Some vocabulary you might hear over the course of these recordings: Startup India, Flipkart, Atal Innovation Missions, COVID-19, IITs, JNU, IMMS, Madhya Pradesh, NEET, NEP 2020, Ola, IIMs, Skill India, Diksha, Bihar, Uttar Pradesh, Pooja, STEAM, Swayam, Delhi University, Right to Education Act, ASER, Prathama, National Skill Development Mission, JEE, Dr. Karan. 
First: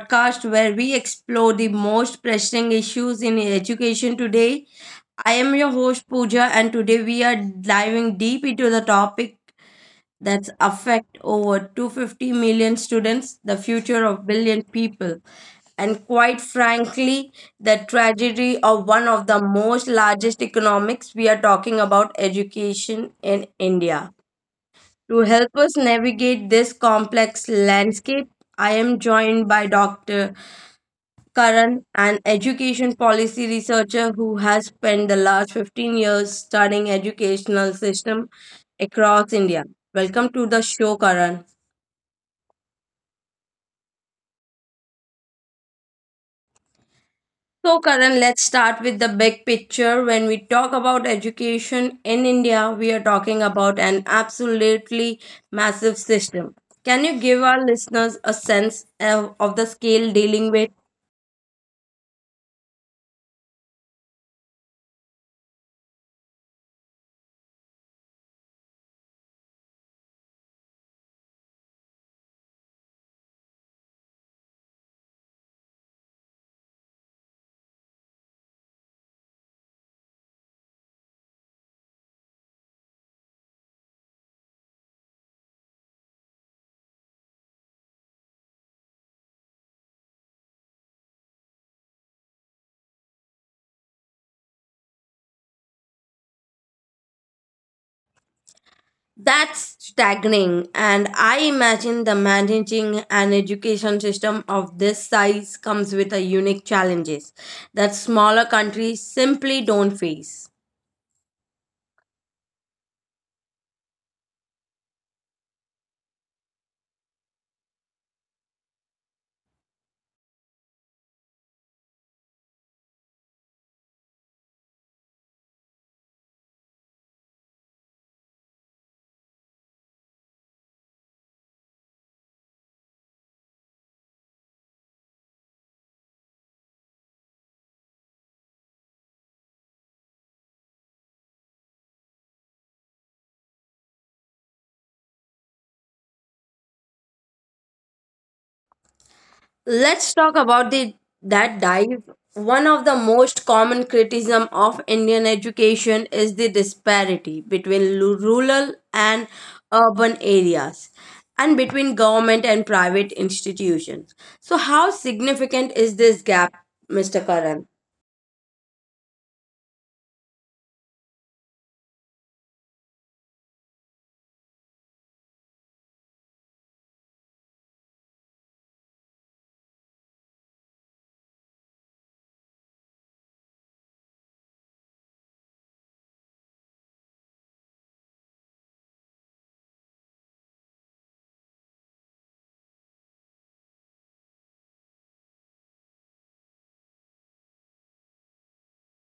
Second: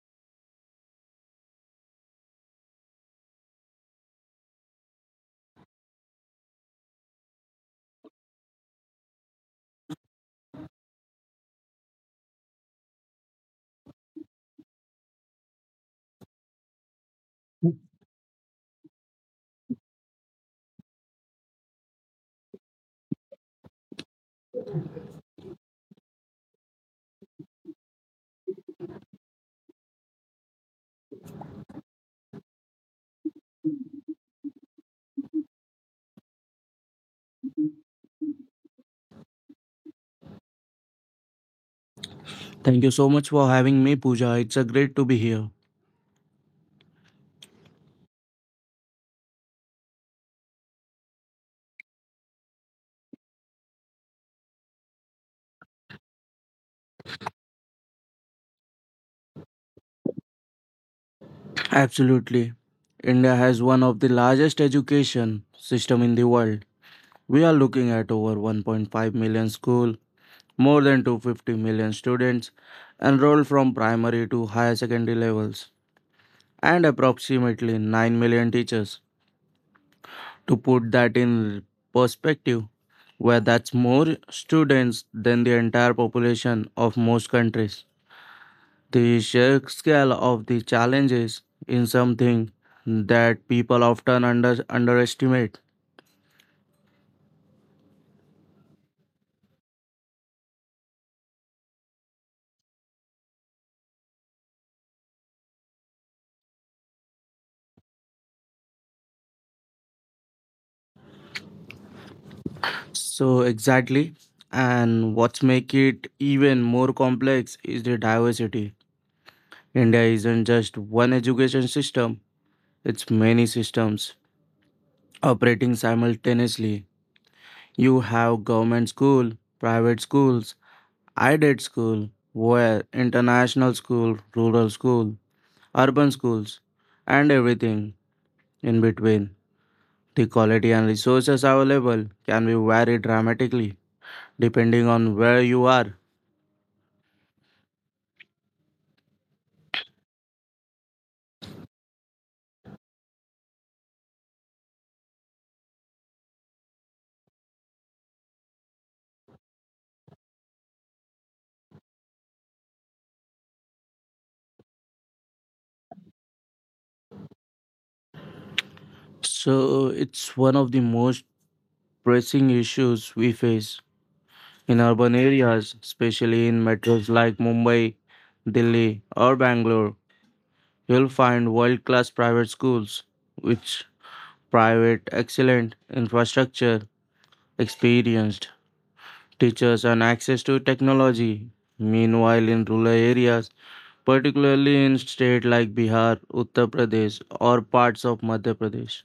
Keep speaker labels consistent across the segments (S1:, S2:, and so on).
S1: podcast where we explore the most pressing issues in education today. I am your host, Pooja, and today we are diving deep into the topic that's affect over 250 million students, the future of billion people, and quite frankly, the tragedy of one of the most largest economics we are talking about education in India. To help us navigate this complex landscape, I am joined by Dr. Karan, an education policy researcher who has spent the last 15 years studying educational system across India. Welcome to the show, Karan.
S2: Thank you so much for having me, Pooja. It's a great to be here.
S1: So, Karan, let's start with the big picture. When we talk about education in India, we are talking about an absolutely massive system. Can you give our listeners a sense of the scale dealing with?
S2: Absolutely. India has one of the largest education system in the world. We are looking at over 1.5 million school, more than 250 million students enrolled from primary to higher secondary levels, and approximately 9 million teachers. To put that in perspective, where that's more students than the entire population of most countries. The sheer scale of the challenges in something that people often underestimate.
S1: That's staggering, and I imagine the managing an education system of this size comes with a unique challenges that smaller countries simply don't face.
S2: So exactly, and what's make it even more complex is the diversity. India isn't just one education system; it's many systems operating simultaneously. You have government school, private schools, aided school, where international school, rural school, urban schools, and everything in between. The quality and resources available can be vary dramatically depending on where you are.
S1: Let's talk about the that dive. One of the most common criticism of Indian education is the disparity between rural and urban areas and between government and private institutions. So how significant is this gap, Mr. Karan?
S2: So, it's one of the most pressing issues we face in urban areas, especially in metros like Mumbai, Delhi, or Bangalore. You'll find world class private schools which private excellent infrastructure, experienced teachers, and access to technology. Meanwhile, in rural areas, particularly in states like Bihar, Uttar Pradesh, or parts of Madhya Pradesh.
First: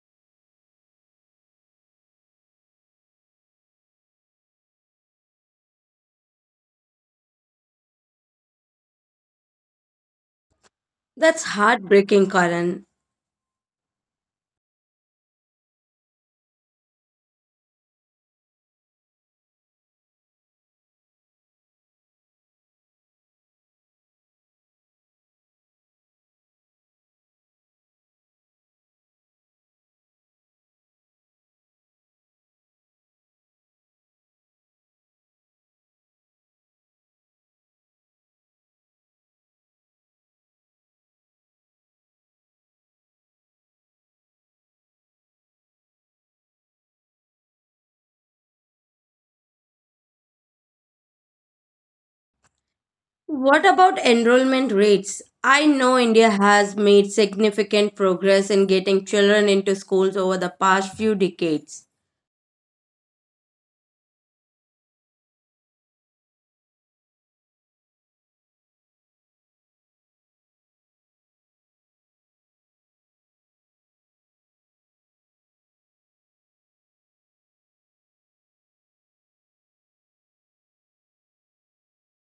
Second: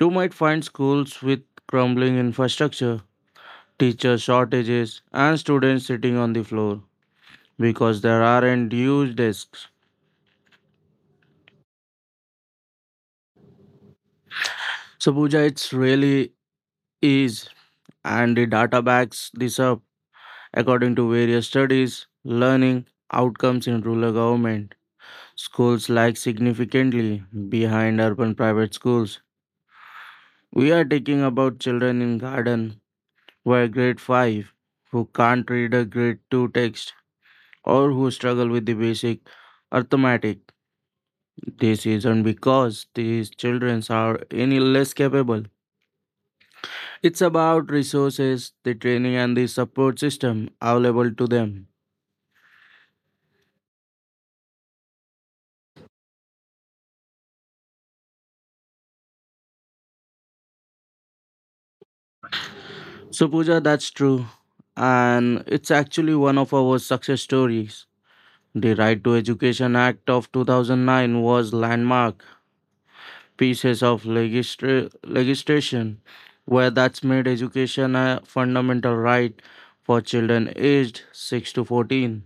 S2: You might find schools with crumbling infrastructure, teacher shortages, and students sitting on the floor because there aren't huge desks.
S1: That's heartbreaking, Karan.
S2: So, Sabuja, it's really is, and the data backs this up. According to various studies, learning outcomes in rural government schools lag significantly behind urban private schools. We are talking about children in garden where grade 5 who can't read a grade 2 text or who struggle with the basic arithmetic. This isn't because these children are any less capable. It's about resources, the training, and the support system available to them.
S1: What about enrollment rates? I know India has made significant progress in getting children into schools over the past few decades.
S2: So, Pooja, that's true. And it's actually one of our success stories. The Right to Education Act of 2009 was landmark pieces of legislation where that's made education a fundamental right for children aged 6 to 14.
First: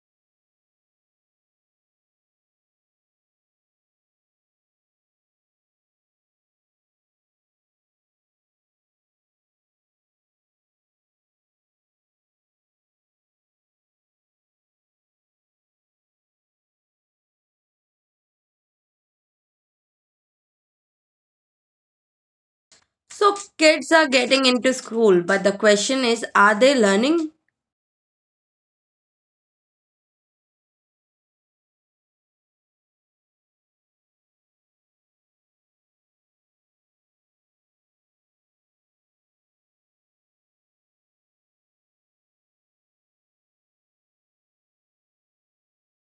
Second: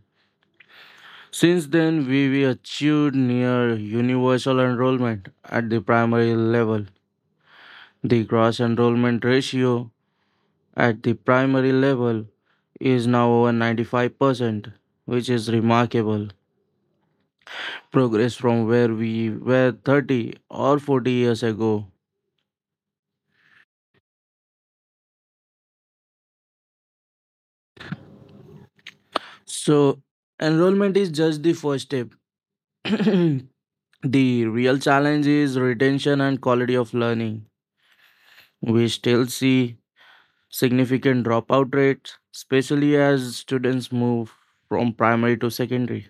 S2: Since then, we achieved near universal enrollment at the primary level. The gross enrollment ratio at the primary level is now over 95%, which is remarkable progress from where we were 30 or 40 years ago.
S1: So, kids are getting into school, but the question is, are they learning?
S2: So, enrollment is just the first step. The real challenge is retention and quality of learning. We still see significant dropout rates, especially as students move from primary to secondary.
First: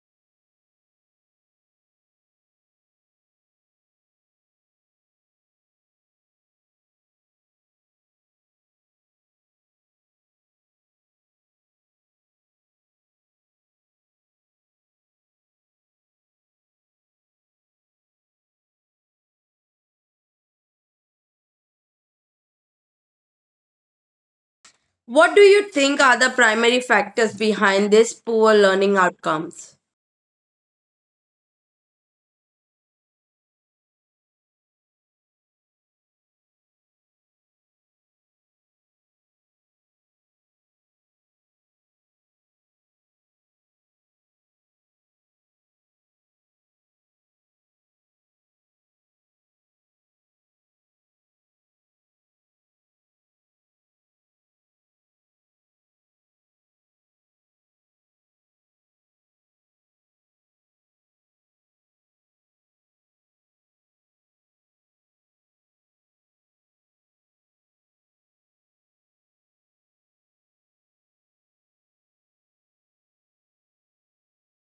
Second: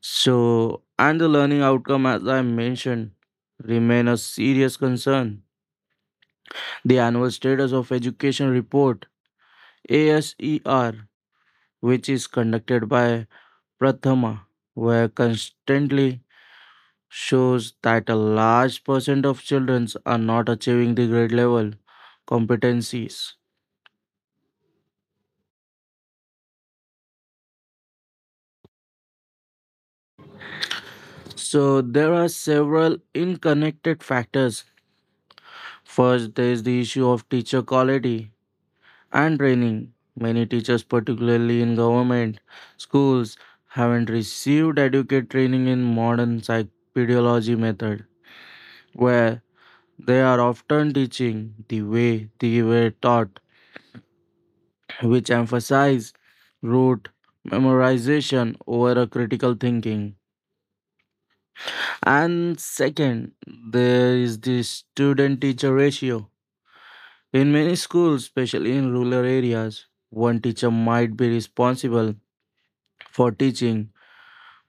S2: So, and the learning outcome, as I mentioned, remain a serious concern. The annual status of education report (ASER), which is conducted by Prathama, were constantly shows that a large percent of children are not achieving the grade level competencies.
S1: What do you think are the primary factors behind these poor learning outcomes?
S2: So there are several interconnected factors. First, there is the issue of teacher quality and training. Many teachers, particularly in government schools, haven't received adequate training in modern psychology method, where they are often teaching the way they were taught which emphasize rote memorization over a critical thinking. And second, there is the student teacher ratio. In many schools, especially in rural areas, one teacher might be responsible for teaching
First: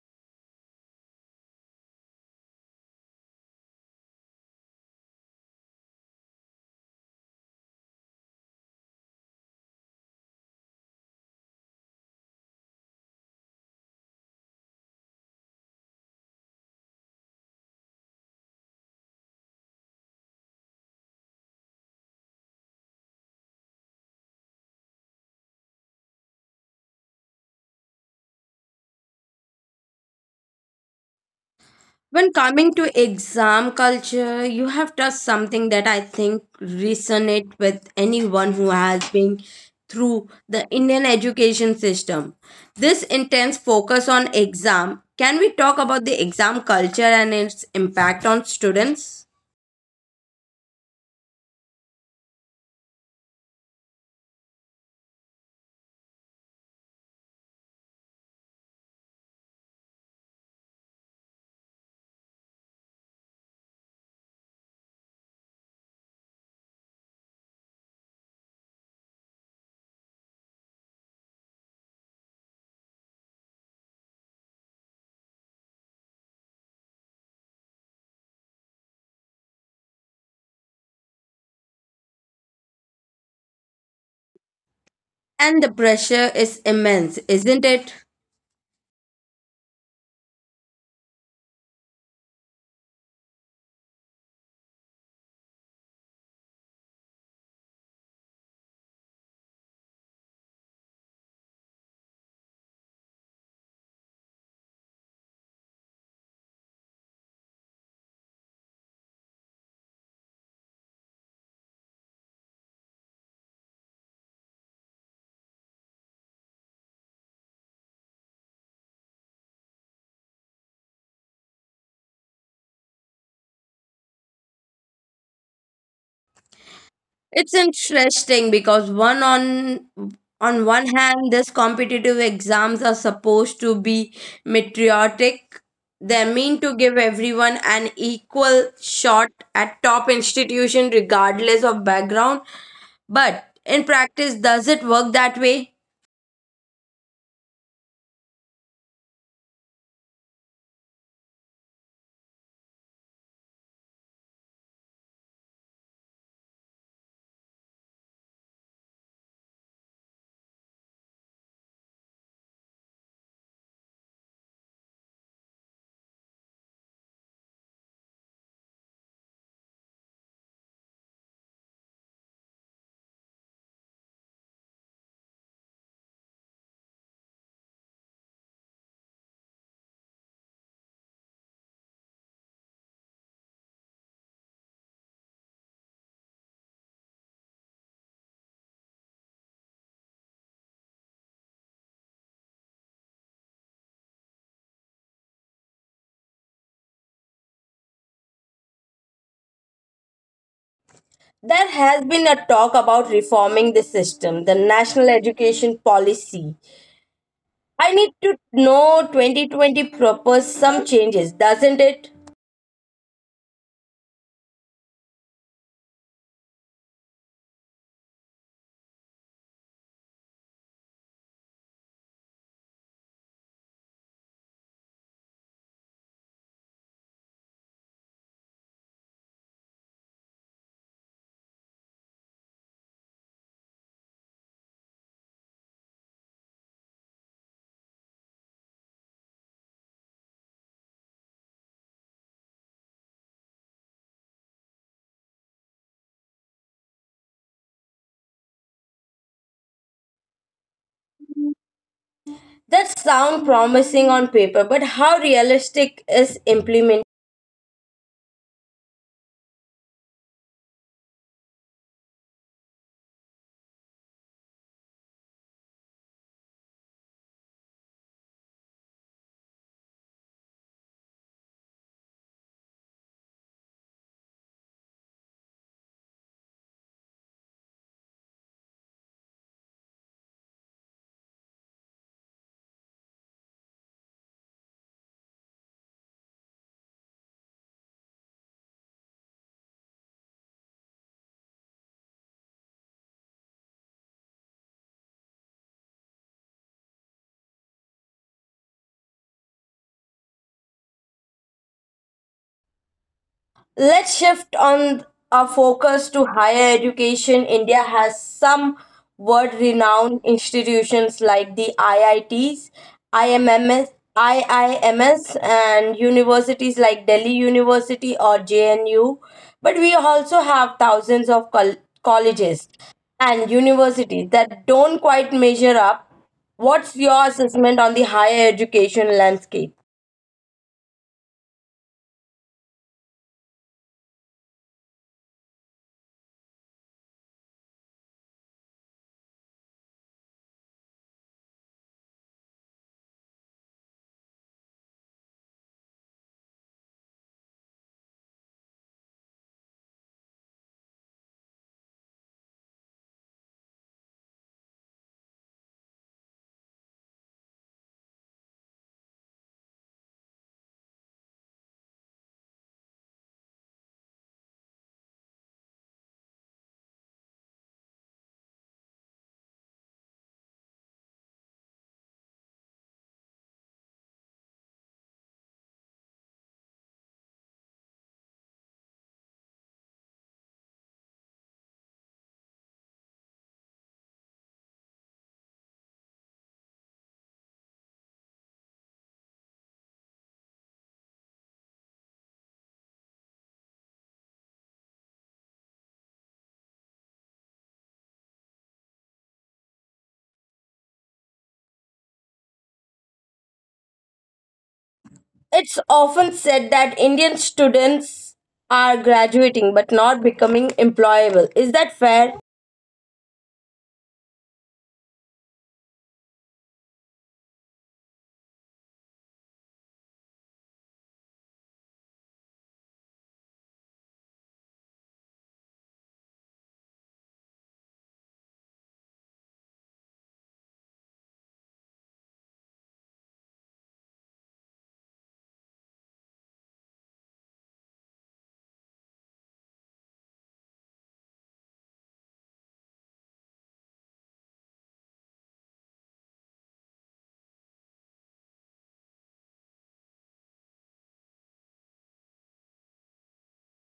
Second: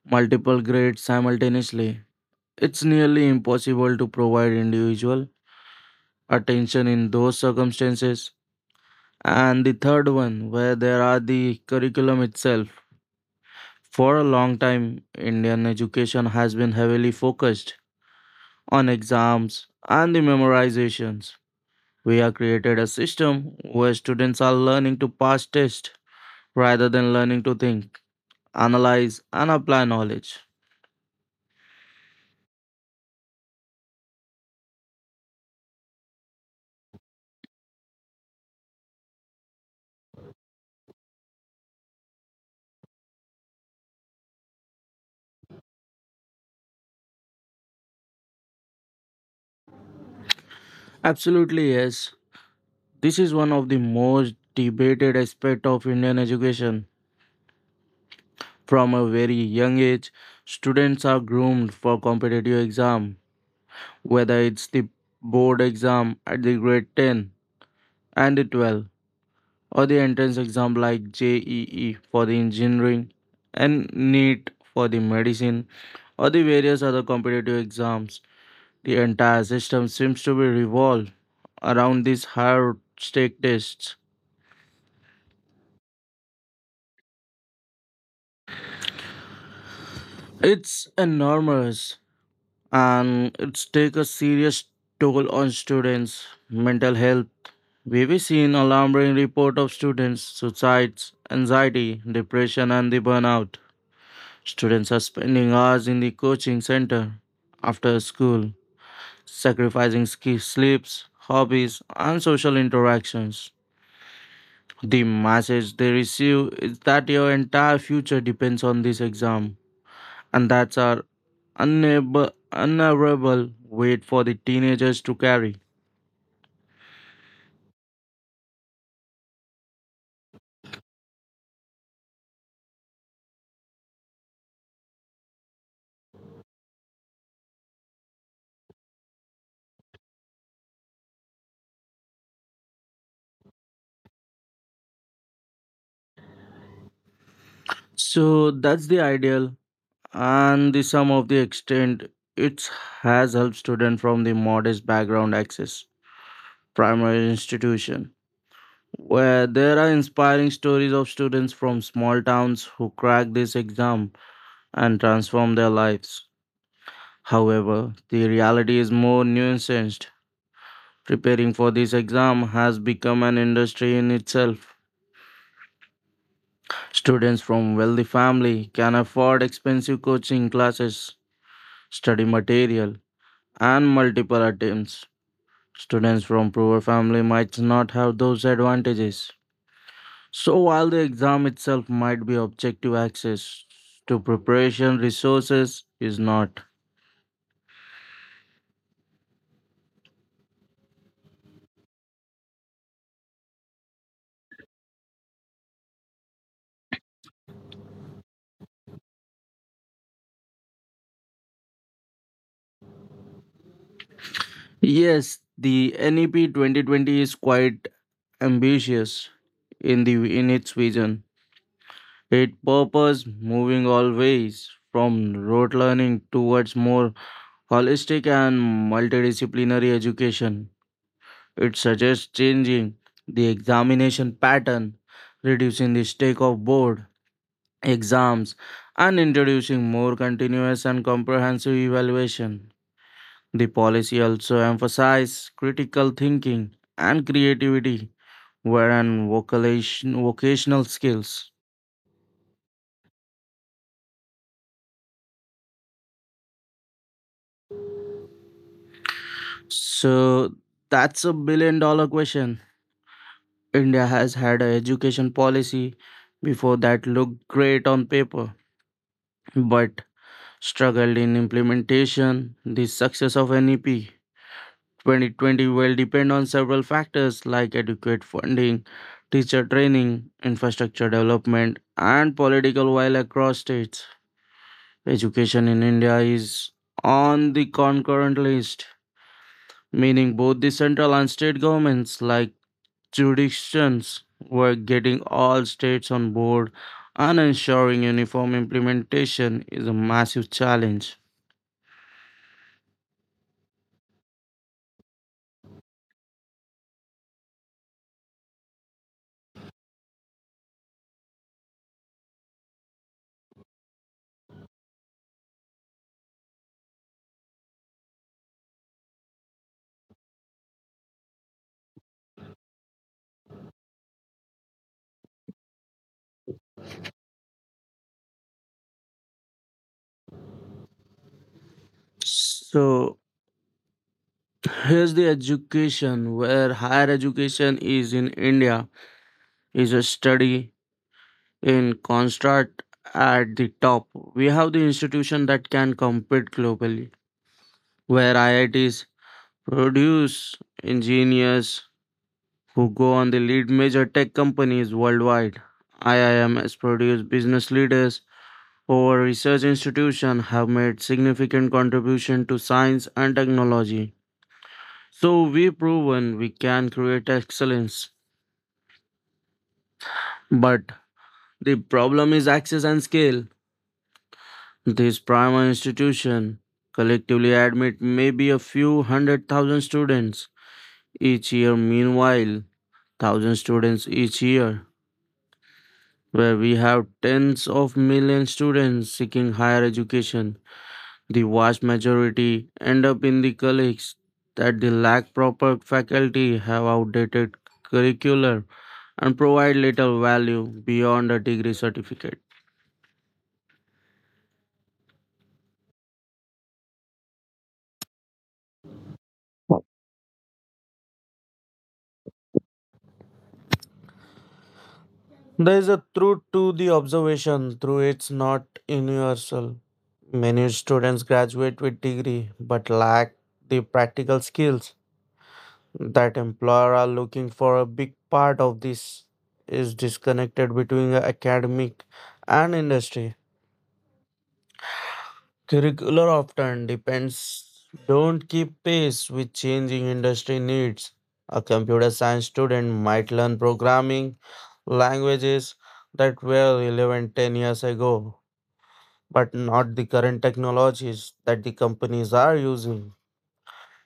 S2: multiple grades simultaneously. It's nearly impossible to provide individual attention in those circumstances. And the third one, where there are the curriculum itself. For a long time, Indian education has been heavily focused on exams and the memorizations. We have created a system where students are learning to pass tests rather than learning to think, analyze, and apply knowledge.
S1: When coming to exam culture, you have touched something that I think resonate with anyone who has been through the Indian education system. This intense focus on exam. Can we talk about the exam culture and its impact on students?
S2: Absolutely, yes. This is one of the most debated aspects of Indian education. From a very young age, students are groomed for competitive exam, whether it's the board exam at the grade 10 and the 12 or the entrance exam like JEE for the engineering and NEET for the medicine or the various other competitive exams. The entire system seems to be revolved around these higher stake tests.
S1: And the pressure is immense, isn't it?
S2: It's enormous and it's take a serious toll on students' mental health. We've seen alarming report of students' suicides, anxiety, depression and the burnout. Students are spending hours in the coaching center after school, sacrificing sleeps, hobbies, and social interactions. The message they receive is that your entire future depends on this exam, and that's our unavoidable weight for the teenagers to carry.
S1: It's interesting because one on one hand these competitive exams are supposed to be meteoric. They're meant to give everyone an equal shot at top institution regardless of background. But in practice, does it work that way?
S2: So that's the ideal, and the sum of the extent it has helped students from the modest background access primary institution where there are inspiring stories of students from small towns who crack this exam and transform their lives. However, the reality is more nuanced. Preparing for this exam has become an industry in itself. Students from wealthy family can afford expensive coaching classes, study material, and multiple attempts. Students from poor family might not have those advantages. So, while the exam itself might be objective, access to preparation resources is not.
S1: There has been a talk about reforming the system, the national education policy. I need to know, 2020 propose some changes, doesn't it?
S2: Yes, the NEP 2020 is quite ambitious in its vision. It purpose moving always from rote learning towards more holistic and multidisciplinary education. It suggests changing the examination pattern, reducing the stake of board exams, and introducing more continuous and comprehensive evaluation. The policy also emphasized critical thinking and creativity, wherein vocational skills.
S1: That sound promising on paper, but how realistic is implementation?
S2: So that's a billion dollar question. India has had an education policy before that looked great on paper, but struggled in implementation. The success of NEP 2020 will depend on several factors like adequate funding, teacher training, infrastructure development, and political will across states. Education in India is on the concurrent list, meaning both the central and state governments, like jurisdictions, were getting all states on board and ensuring uniform implementation is a massive challenge.
S1: Let's shift on our focus to higher education. India has some world renowned institutions like the IITs, IMMS, IIMS, and universities like Delhi University or JNU. But we also have thousands of colleges and universities that don't quite measure up. What's your assessment on the higher education landscape?
S2: So here's the education where higher education is in India. Is a study in construct at the top. We have the institution that can compete globally, where IITs produce engineers who go on to lead major tech companies worldwide. IIMs produce business leaders who our research institution have made significant contribution to science and technology. So we've proven we can create excellence. But the problem is access and scale. This primary institution collectively admit maybe a few hundred thousand students each year. Meanwhile, thousand students each year, where we have tens of million students seeking higher education. The vast majority end up in the colleges that they lack proper faculty, have outdated curricular, and provide little value beyond a degree certificate.
S1: It's often said that Indian students are graduating but not becoming employable. Is that fair?
S2: There is a truth to the observation through it's not universal. Many students graduate with degree but lack the practical skills that employer are looking for. A big part of this is disconnected between the academic and industry. Curricular often depends don't keep pace with changing industry needs. A computer science student might learn programming languages that were relevant 10 years ago but not the current technologies that the companies are using.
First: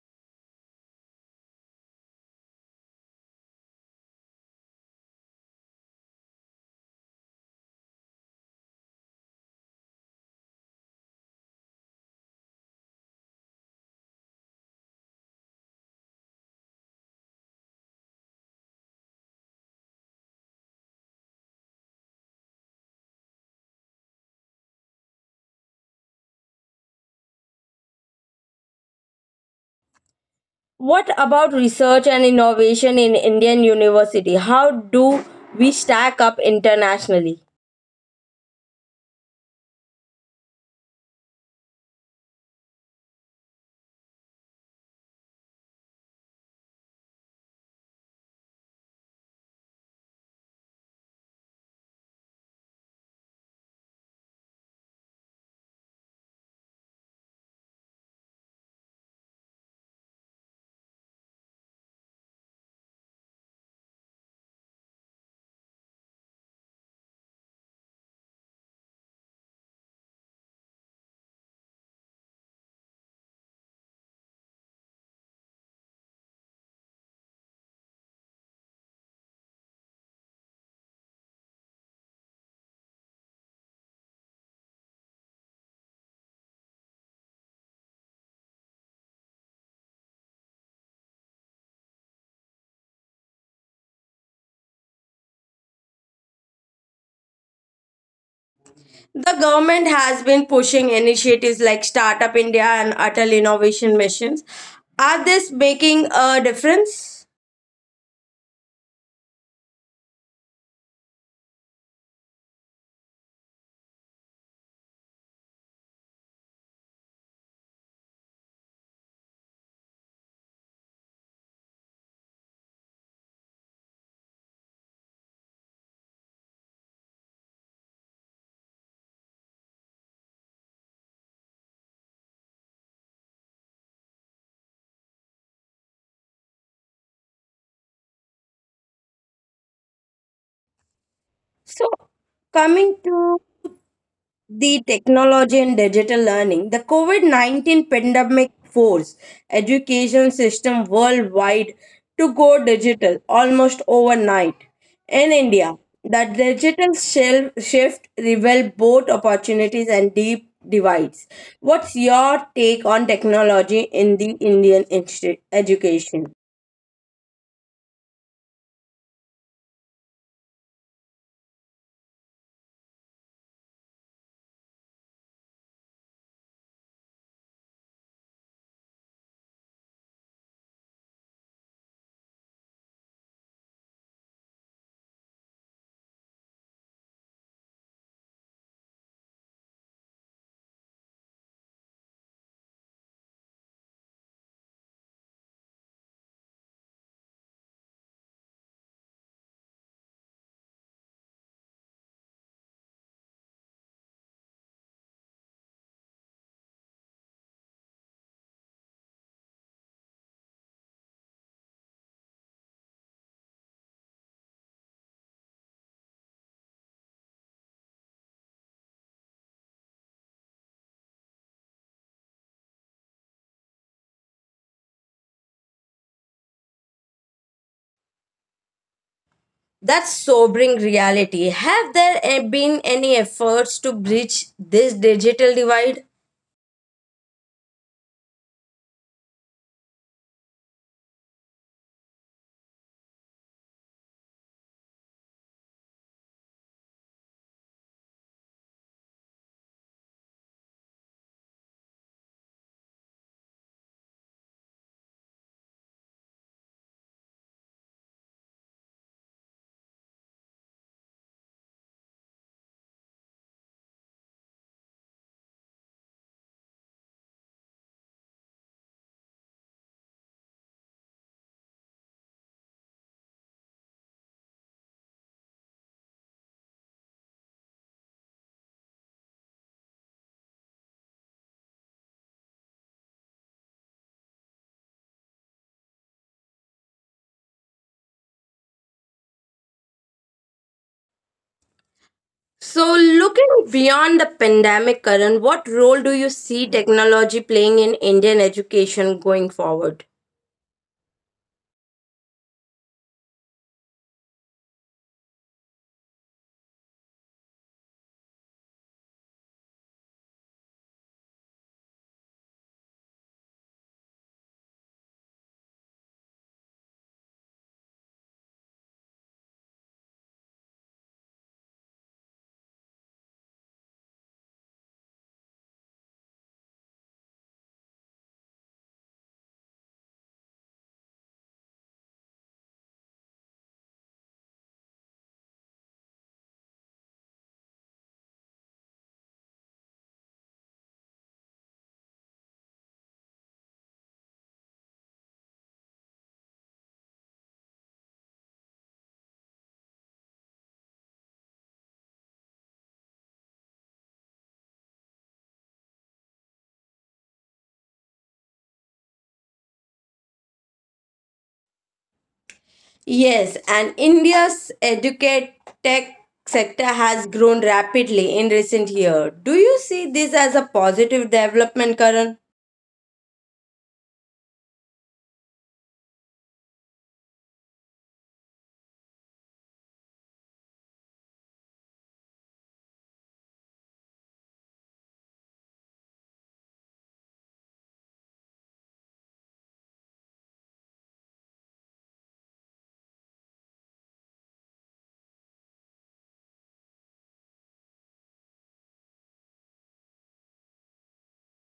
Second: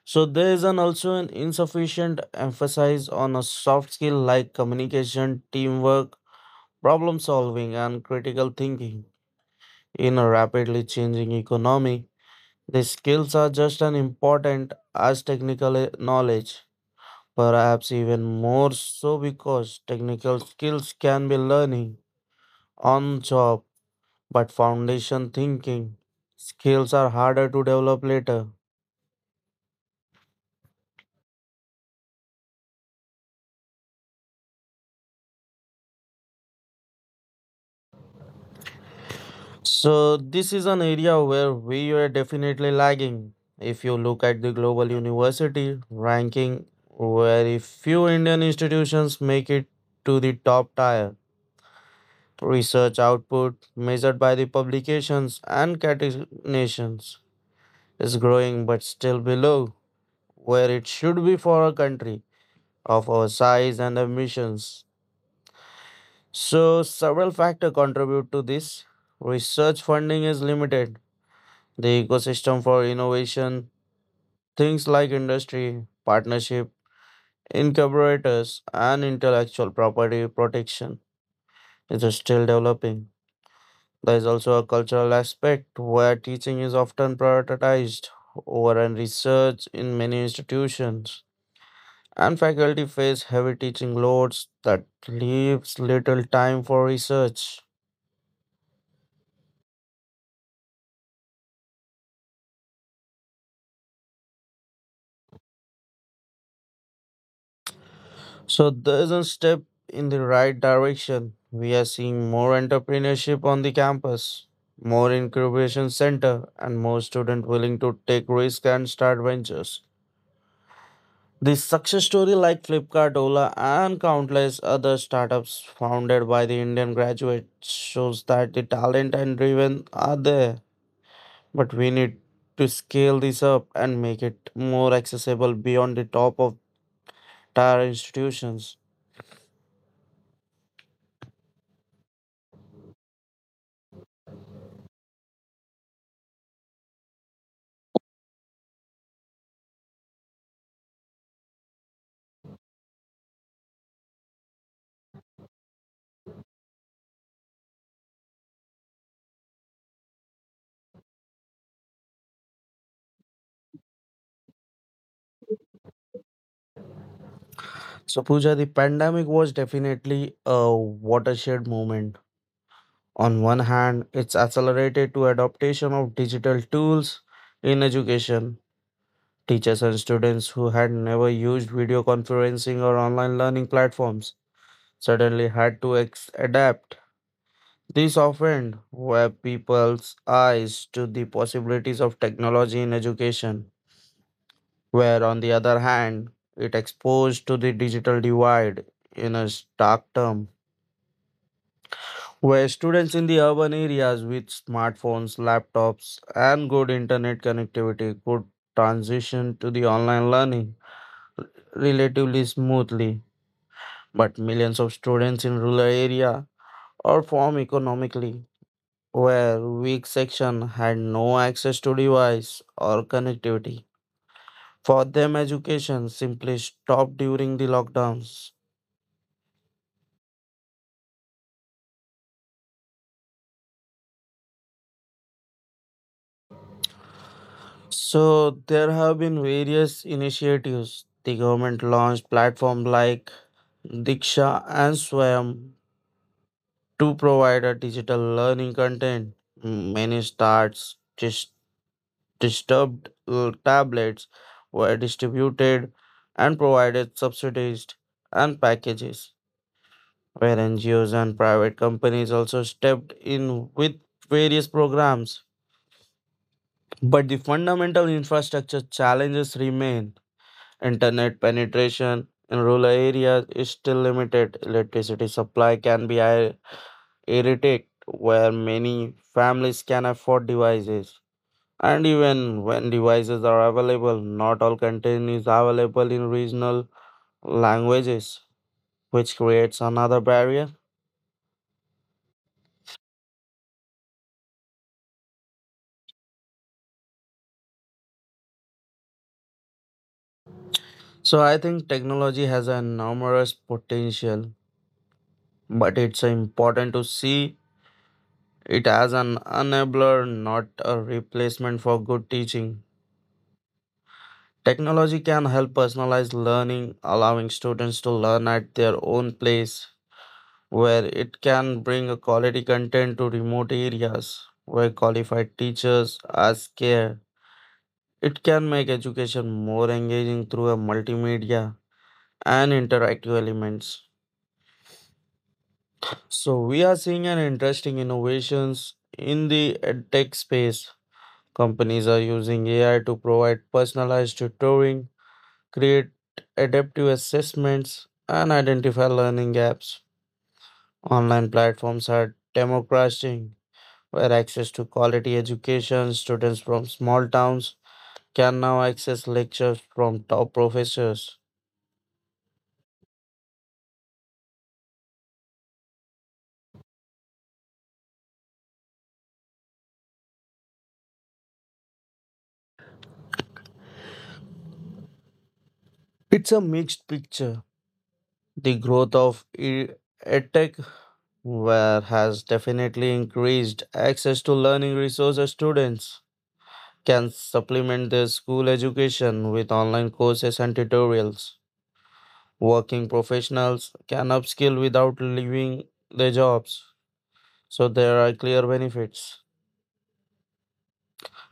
S2: So there is an also an insufficient emphasis on a soft skill like communication, teamwork, problem solving, and critical thinking. In a rapidly changing economy, these skills are just as important as technical knowledge, perhaps even more so because technical skills can be learning on job, but foundation thinking skills are harder to develop later.
S1: What about research and innovation in Indian university? How do we stack up internationally?
S2: So, this is an area where we are definitely lagging. If you look at the global university ranking, very few Indian institutions make it to the top tier. Research output measured by the publications and categorizations is growing but still below where it should be for a country of our size and ambitions. So, several factors contribute to this. Research funding is limited the ecosystem for innovation, things like industry, partnership, incubators, and intellectual property protection is still developing. There is also a cultural aspect where teaching is often prioritized over an research in many institutions, and faculty face heavy teaching loads that leaves little time for research.
S1: The government has been pushing initiatives like Startup India and Atal Innovation Missions. Are this making a difference?
S2: So there's a step in the right direction. We are seeing more entrepreneurship on the campus, more incubation center, and more students willing to take risk and start ventures. The success story like Flipkart, Ola, and countless other startups founded by the Indian graduates shows that the talent and driven are there. But we need to scale this up and make it more accessible beyond the top of tier institutions.
S1: So, coming to the technology and digital learning, the covid-19 pandemic forced education system worldwide to go digital almost overnight in India. The digital shift revealed both opportunities and deep divides. What's your take on technology in the Indian education?
S2: So, Pooja, the pandemic was definitely a watershed moment. On one hand, it's accelerated to adoption of digital tools in education. Teachers and students who had never used video conferencing or online learning platforms suddenly had to adapt. This opened web people's eyes to the possibilities of technology in education, where on the other hand, it exposed to the digital divide in a stark term. Where students in the urban areas with smartphones, laptops, and good internet connectivity could transition to the online learning relatively smoothly. But millions of students in rural area or form economically where weak section had no access to device or connectivity. For them, education simply stopped during the lockdowns.
S1: That's sobering reality. Have there been any efforts to bridge this digital divide?
S2: So there have been various initiatives. The government launched platform like Diksha and Swayam to provide a digital learning content. Many disturbed tablets were distributed and provided subsidized and packages, where NGOs and private companies also stepped in with various programs. But the fundamental infrastructure challenges remain. Internet penetration in rural areas is still limited. Electricity supply can be irritate where many families can afford devices. And even when devices are available, not all content is available in regional languages, which creates another barrier.
S1: So, looking beyond the pandemic, Karan, what role do you see technology playing in Indian education going forward?
S2: So I think technology has a enormous potential, but it's important to see it as an enabler, not a replacement for good teaching. Technology can help personalize learning, allowing students to learn at their own pace where it can bring a quality content to remote areas where qualified teachers are scarce. It can make education more engaging through a multimedia and interactive elements. So we are seeing an interesting innovations in the edtech space. Companies are using AI to provide personalized tutoring, create adaptive assessments, and identify learning gaps. Online platforms are democratizing where access to quality education, students from small towns can now access lectures from top professors.
S1: Yes, and India's educate tech sector has grown rapidly in recent years. Do you see this as a positive development, Karan?
S2: It's a mixed picture. The growth of edtech where has definitely increased access to learning resources. Students can supplement their school education with online courses and tutorials. Working professionals can upskill without leaving their jobs, so there are clear benefits.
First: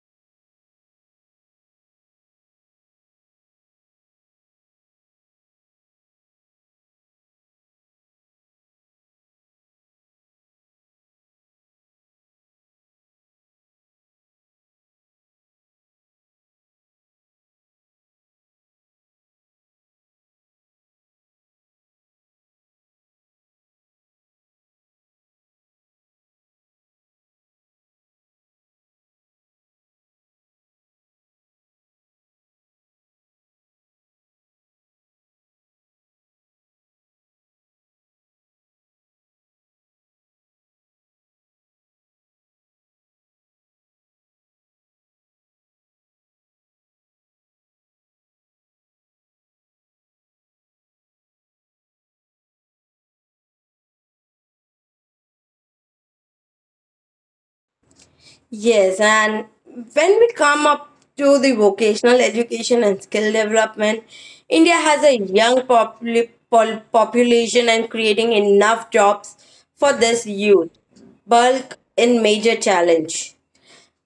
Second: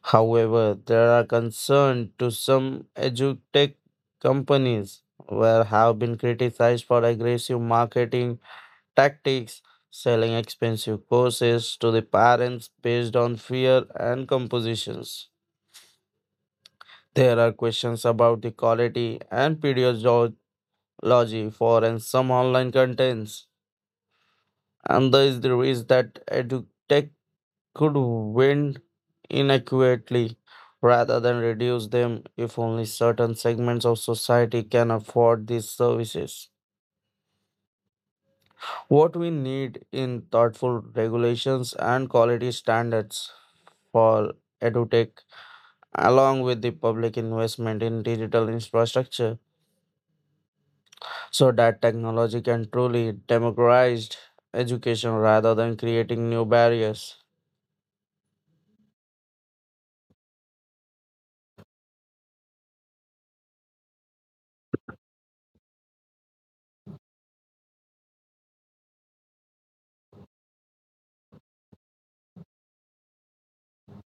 S2: However, there are concerns to some edutech companies where have been criticized for aggressive marketing tactics, selling expensive courses to the parents based on fear and compositions. There are questions about the quality and pedagogy for and some online contents, and there is the risk that edutech could wind inadequately rather than reduce them if only certain segments of society can afford these services. What we need in thoughtful regulations and quality standards for edutech, along with the public investment in digital infrastructure, so that technology can truly democratize education rather than creating new barriers.
S1: Yes, and when we come up to the vocational education and skill development, India has a young population and creating enough jobs for this youth. Bulk in major challenge.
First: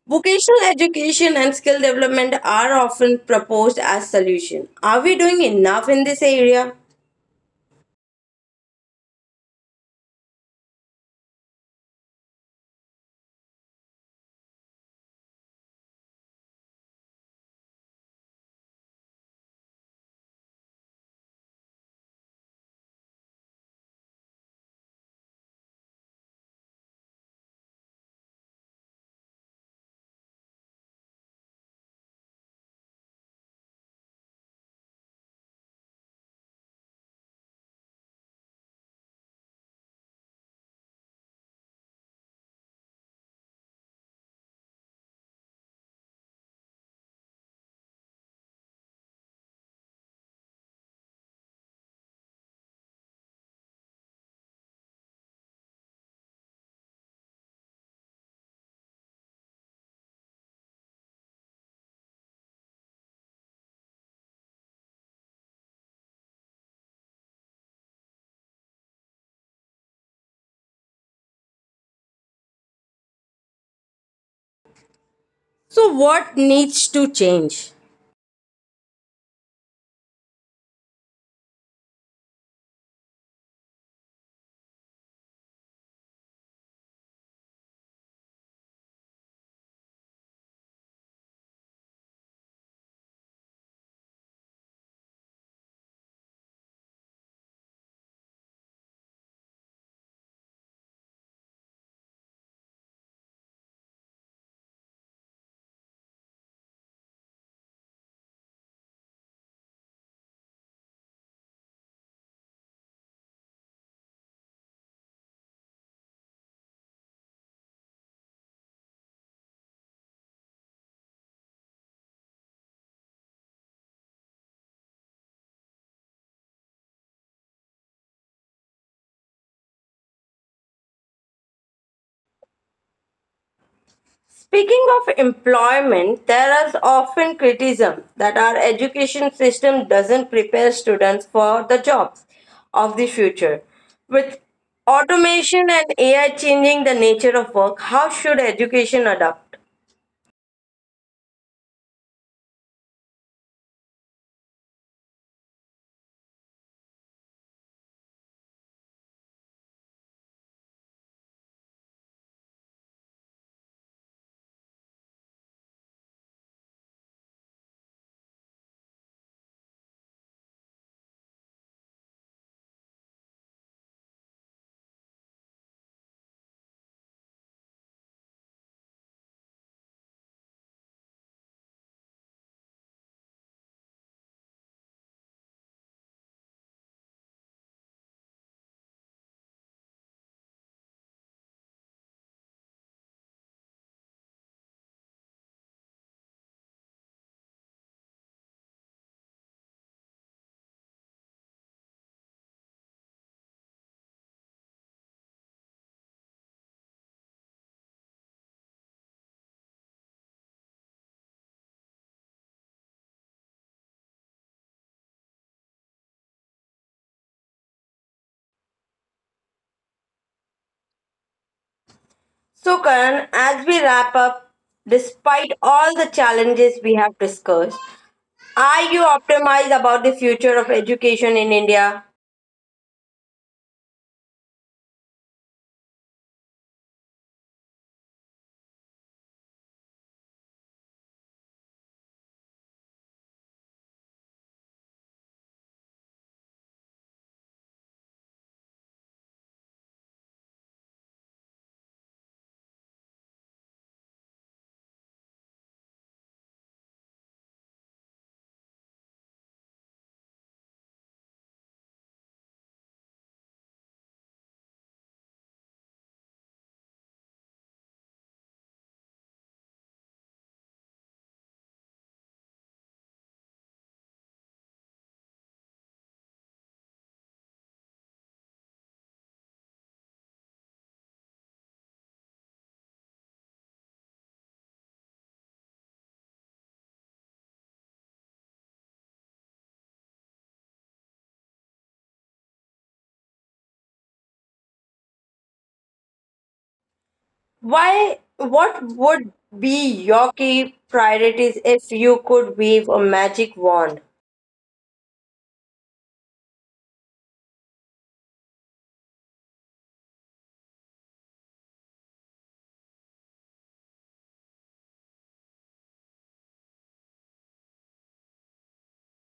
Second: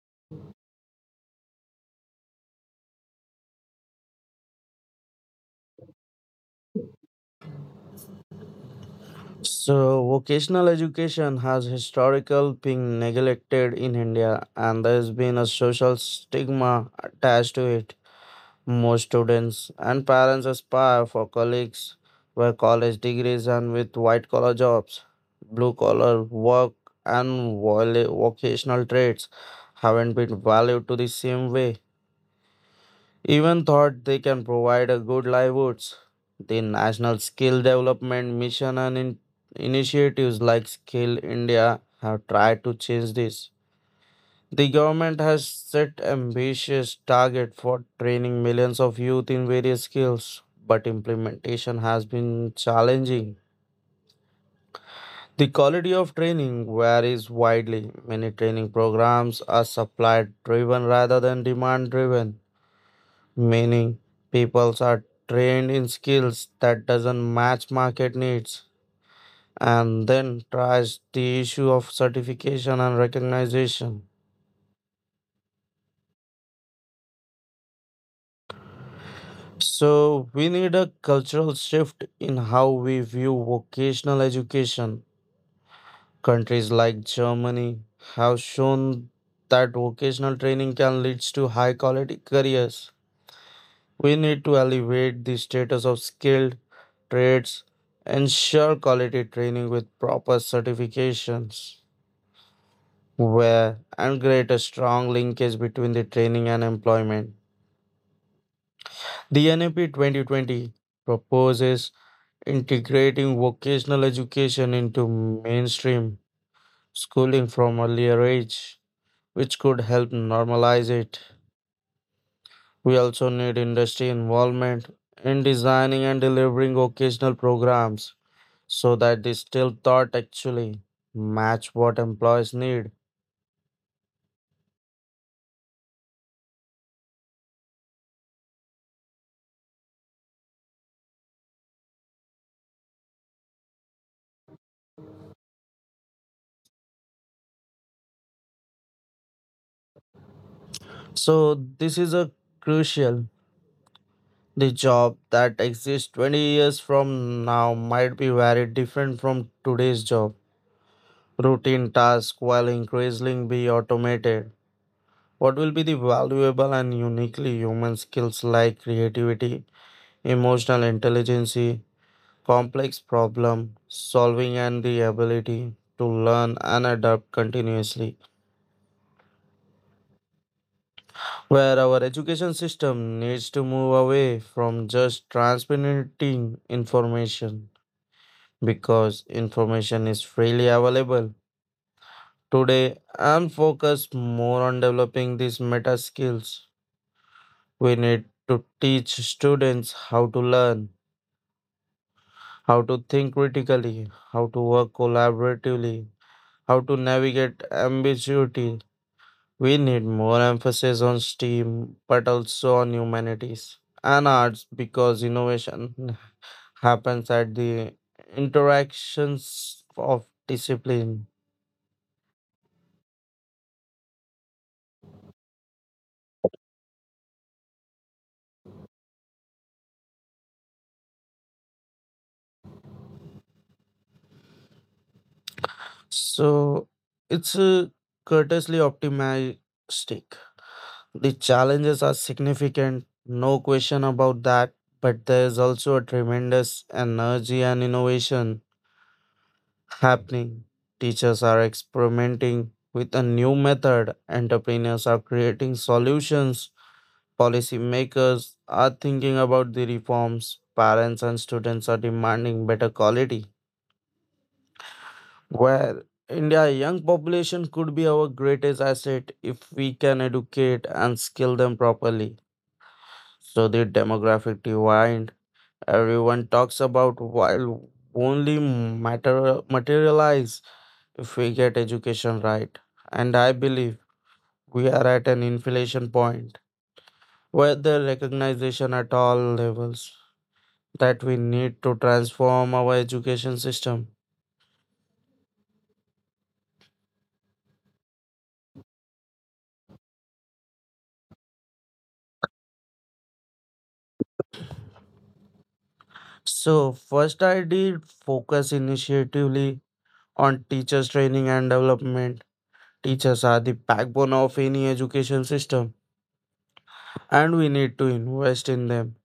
S1: Vocational education and skill development are often proposed as solution. Are we doing enough in this area?
S2: So, vocational education has historically been neglected in India, and there has been a social stigma attached to it. Most students and parents aspire for colleagues with college degrees and with white collar jobs. Blue collar work and vocational trades haven't been valued to the same way even thought they can provide a good livelihoods. The National Skill Development Mission and initiatives like Skill India have tried to change this. The government has set ambitious target for training millions of youth in various skills, but implementation has been challenging. The quality of training varies widely. Many training programs are supply driven rather than demand driven, meaning peoples are trained in skills that doesn't match market needs, and then tries the issue of certification and recognition.
S1: So what needs to change?
S2: So we need a cultural shift in how we view vocational education. Countries like Germany have shown that vocational training can lead to high quality careers. We need to elevate the status of skilled trades, ensure quality training with proper certifications, where and create a strong linkage between the training and employment. The NAP 2020 proposes integrating vocational education into mainstream schooling from earlier age, which could help normalize it. We also need industry involvement in designing and delivering vocational programs so that the still thought actually match what employees need.
S1: Speaking of employment, there is often criticism that our education system doesn't prepare students for the jobs of the future. With automation and AI changing the nature of work, how should education adapt?
S2: So this is a crucial. The job that exists 20 years from now might be very different from today's job. Routine tasks will increasingly be automated. What will be the valuable and uniquely human skills like creativity, emotional intelligence, complex problem solving, and the ability to learn and adapt continuously? Where our education system needs to move away from just transmitting information, because information is freely available today, and focus more on developing these meta skills. We need to teach students how to learn, how to think critically, how to work collaboratively, how to navigate ambiguity. We need more emphasis on STEAM, but also on humanities and arts because innovation happens at the interactions of discipline.
S1: So, Karan, as we wrap up, despite all the challenges we have discussed, are you optimistic about the future of education in India?
S2: So it's courteously optimistic. The challenges are significant, no question about that, but there is also a tremendous energy and innovation happening. Teachers are experimenting with a new method, entrepreneurs are creating solutions, policymakers are thinking about the reforms, parents and students are demanding better quality. Where India young population could be our greatest asset if we can educate and skill them properly. So the demographic divide everyone talks about while only matter materialize if we get education right. And I believe we are at an inflection point where the recognition at all levels that we need to transform our education system.
S1: Why, what would be your key priorities if you could wave a magic wand?
S2: So, first, I did focus initiatively on teachers' training and development. Teachers are the backbone of any education system, and we need to invest in them.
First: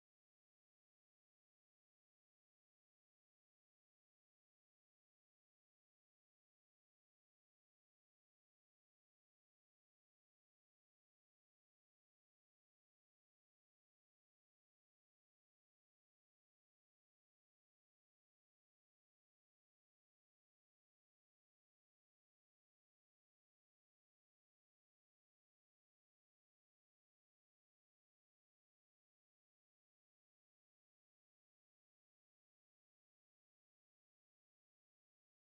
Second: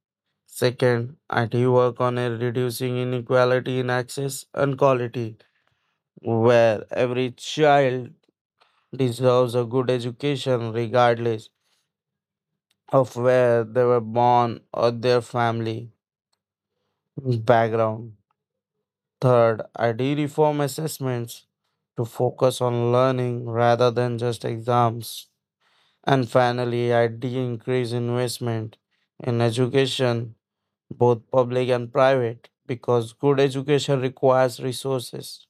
S2: Second, I do work on a reducing inequality in access and quality where every child deserves a good education regardless of where they were born or their family background. Third, ID reform assessments to focus on learning rather than just exams. And finally, ID increase investment in education, both public and private, because good education requires resources.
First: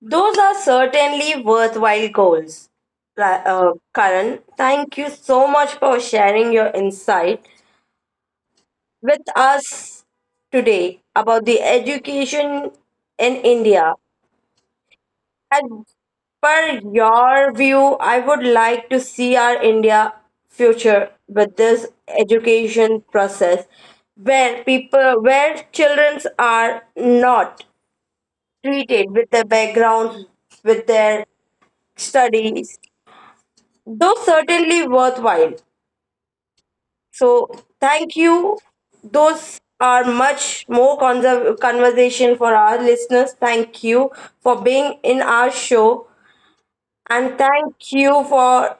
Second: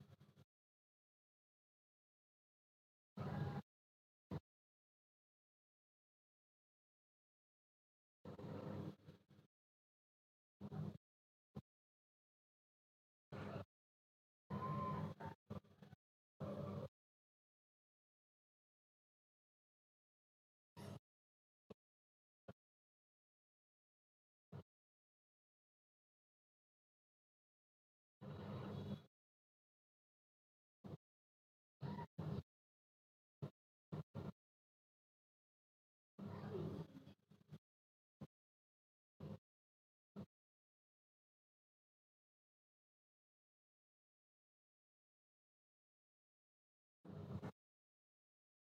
S1: Those are certainly worthwhile goals. Karan, thank you so much for sharing your insight with us today about the education in India. And per your view, I would like to see our India future with this education process where people, where children are not treated with their background, with their studies, though certainly worthwhile. So thank you. Those are much more conversation for our listeners. Thank you for being in our show and thank you for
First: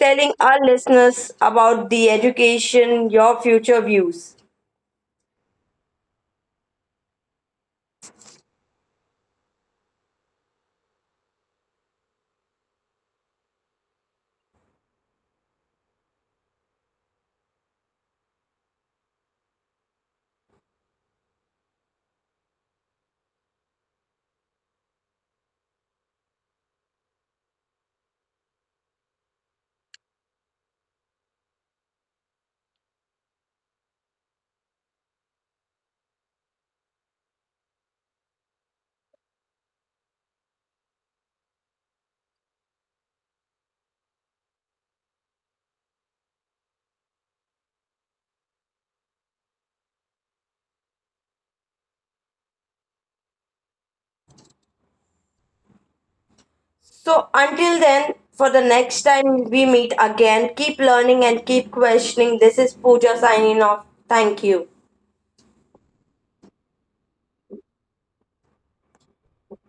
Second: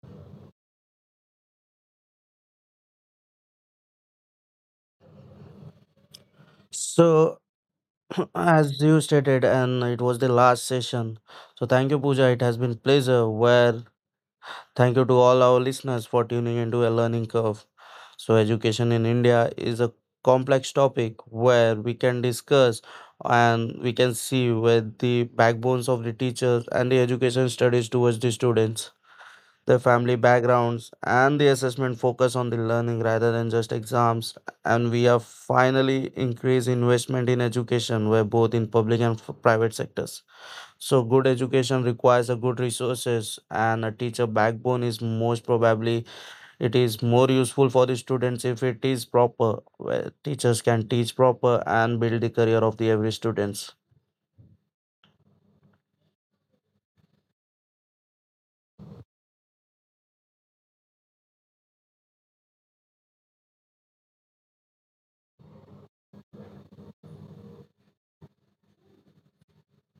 S1: telling our listeners about the education, your future views.
S2: So, as you stated, and it was the last session. So, thank you, Pooja. It has been pleasure where thank you to all our listeners for tuning into a learning curve. So, education in India is a complex topic where we can discuss and we can see with the backbones of the teachers and the education studies towards the students, their family backgrounds, and the assessment focus on the learning rather than just exams. And we have finally increased investment in education, where both in public and private sectors. So good education requires a good resources, and a teacher backbone is most probably it is more useful for the students if it is proper where teachers can teach proper and build the career of the every students.
S1: So, until then, for the next time we meet again, keep learning and keep questioning. This is Pooja signing off. Thank you.